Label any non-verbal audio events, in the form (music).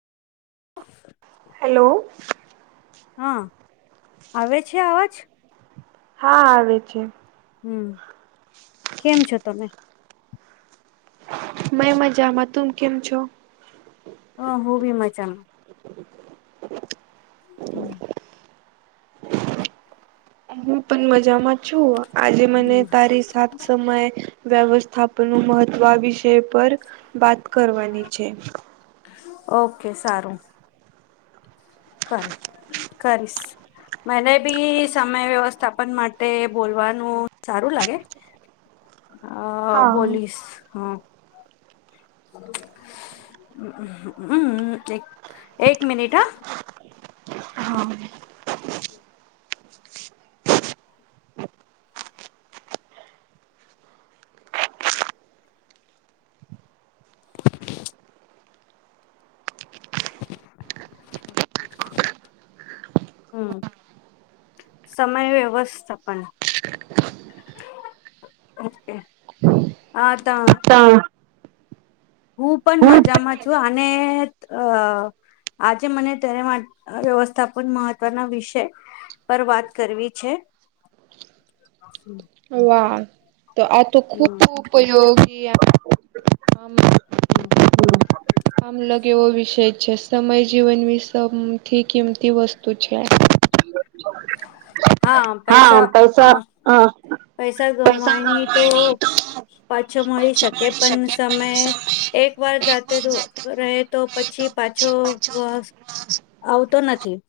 Hello હા આવે છે, અવાજ? હા આવે છે. હમ કેમ છો તમે? મેં મજામાં તુમ કેમ છો? હ હુ બી મજામાં. (inaudible) હમ. હું પણ મજામાં છું, આજે મને હમ તારી સાત સમય વ્યવસ્થાપન નુ મહત્વ વિષય પર બાત કરવાની છે. ઓકે સારું કર કરીશ. મને બી સમય વ્યવસ્થાપન માટે બોલવાનું સારું લાગે. અ હા બોલીસ હા હ એક એક મિનિટ હા હા. (inaudible) હમ સમય વ્યવસ્થ પણ ઓ હ ત હા. હું પણ મજામાં છું અને અ આજે મને તેને માટે વ્યવસ્થાપન મહત્વના વિષય પર વાત કરવી છે. વાહ તો આ તો ખૂબ હમ ઉપયોગી હમ. હમ. કામલગ એવો વિષય છે, સમય જીવનની સૌથી કિંમતી વસ્તુ છે. હા પૈસા હ પૈસા ગમવાની તો પાછો મળી શકે પણ સમય એક વાર જાતે રહે તો પછી પાછો આવતો નથી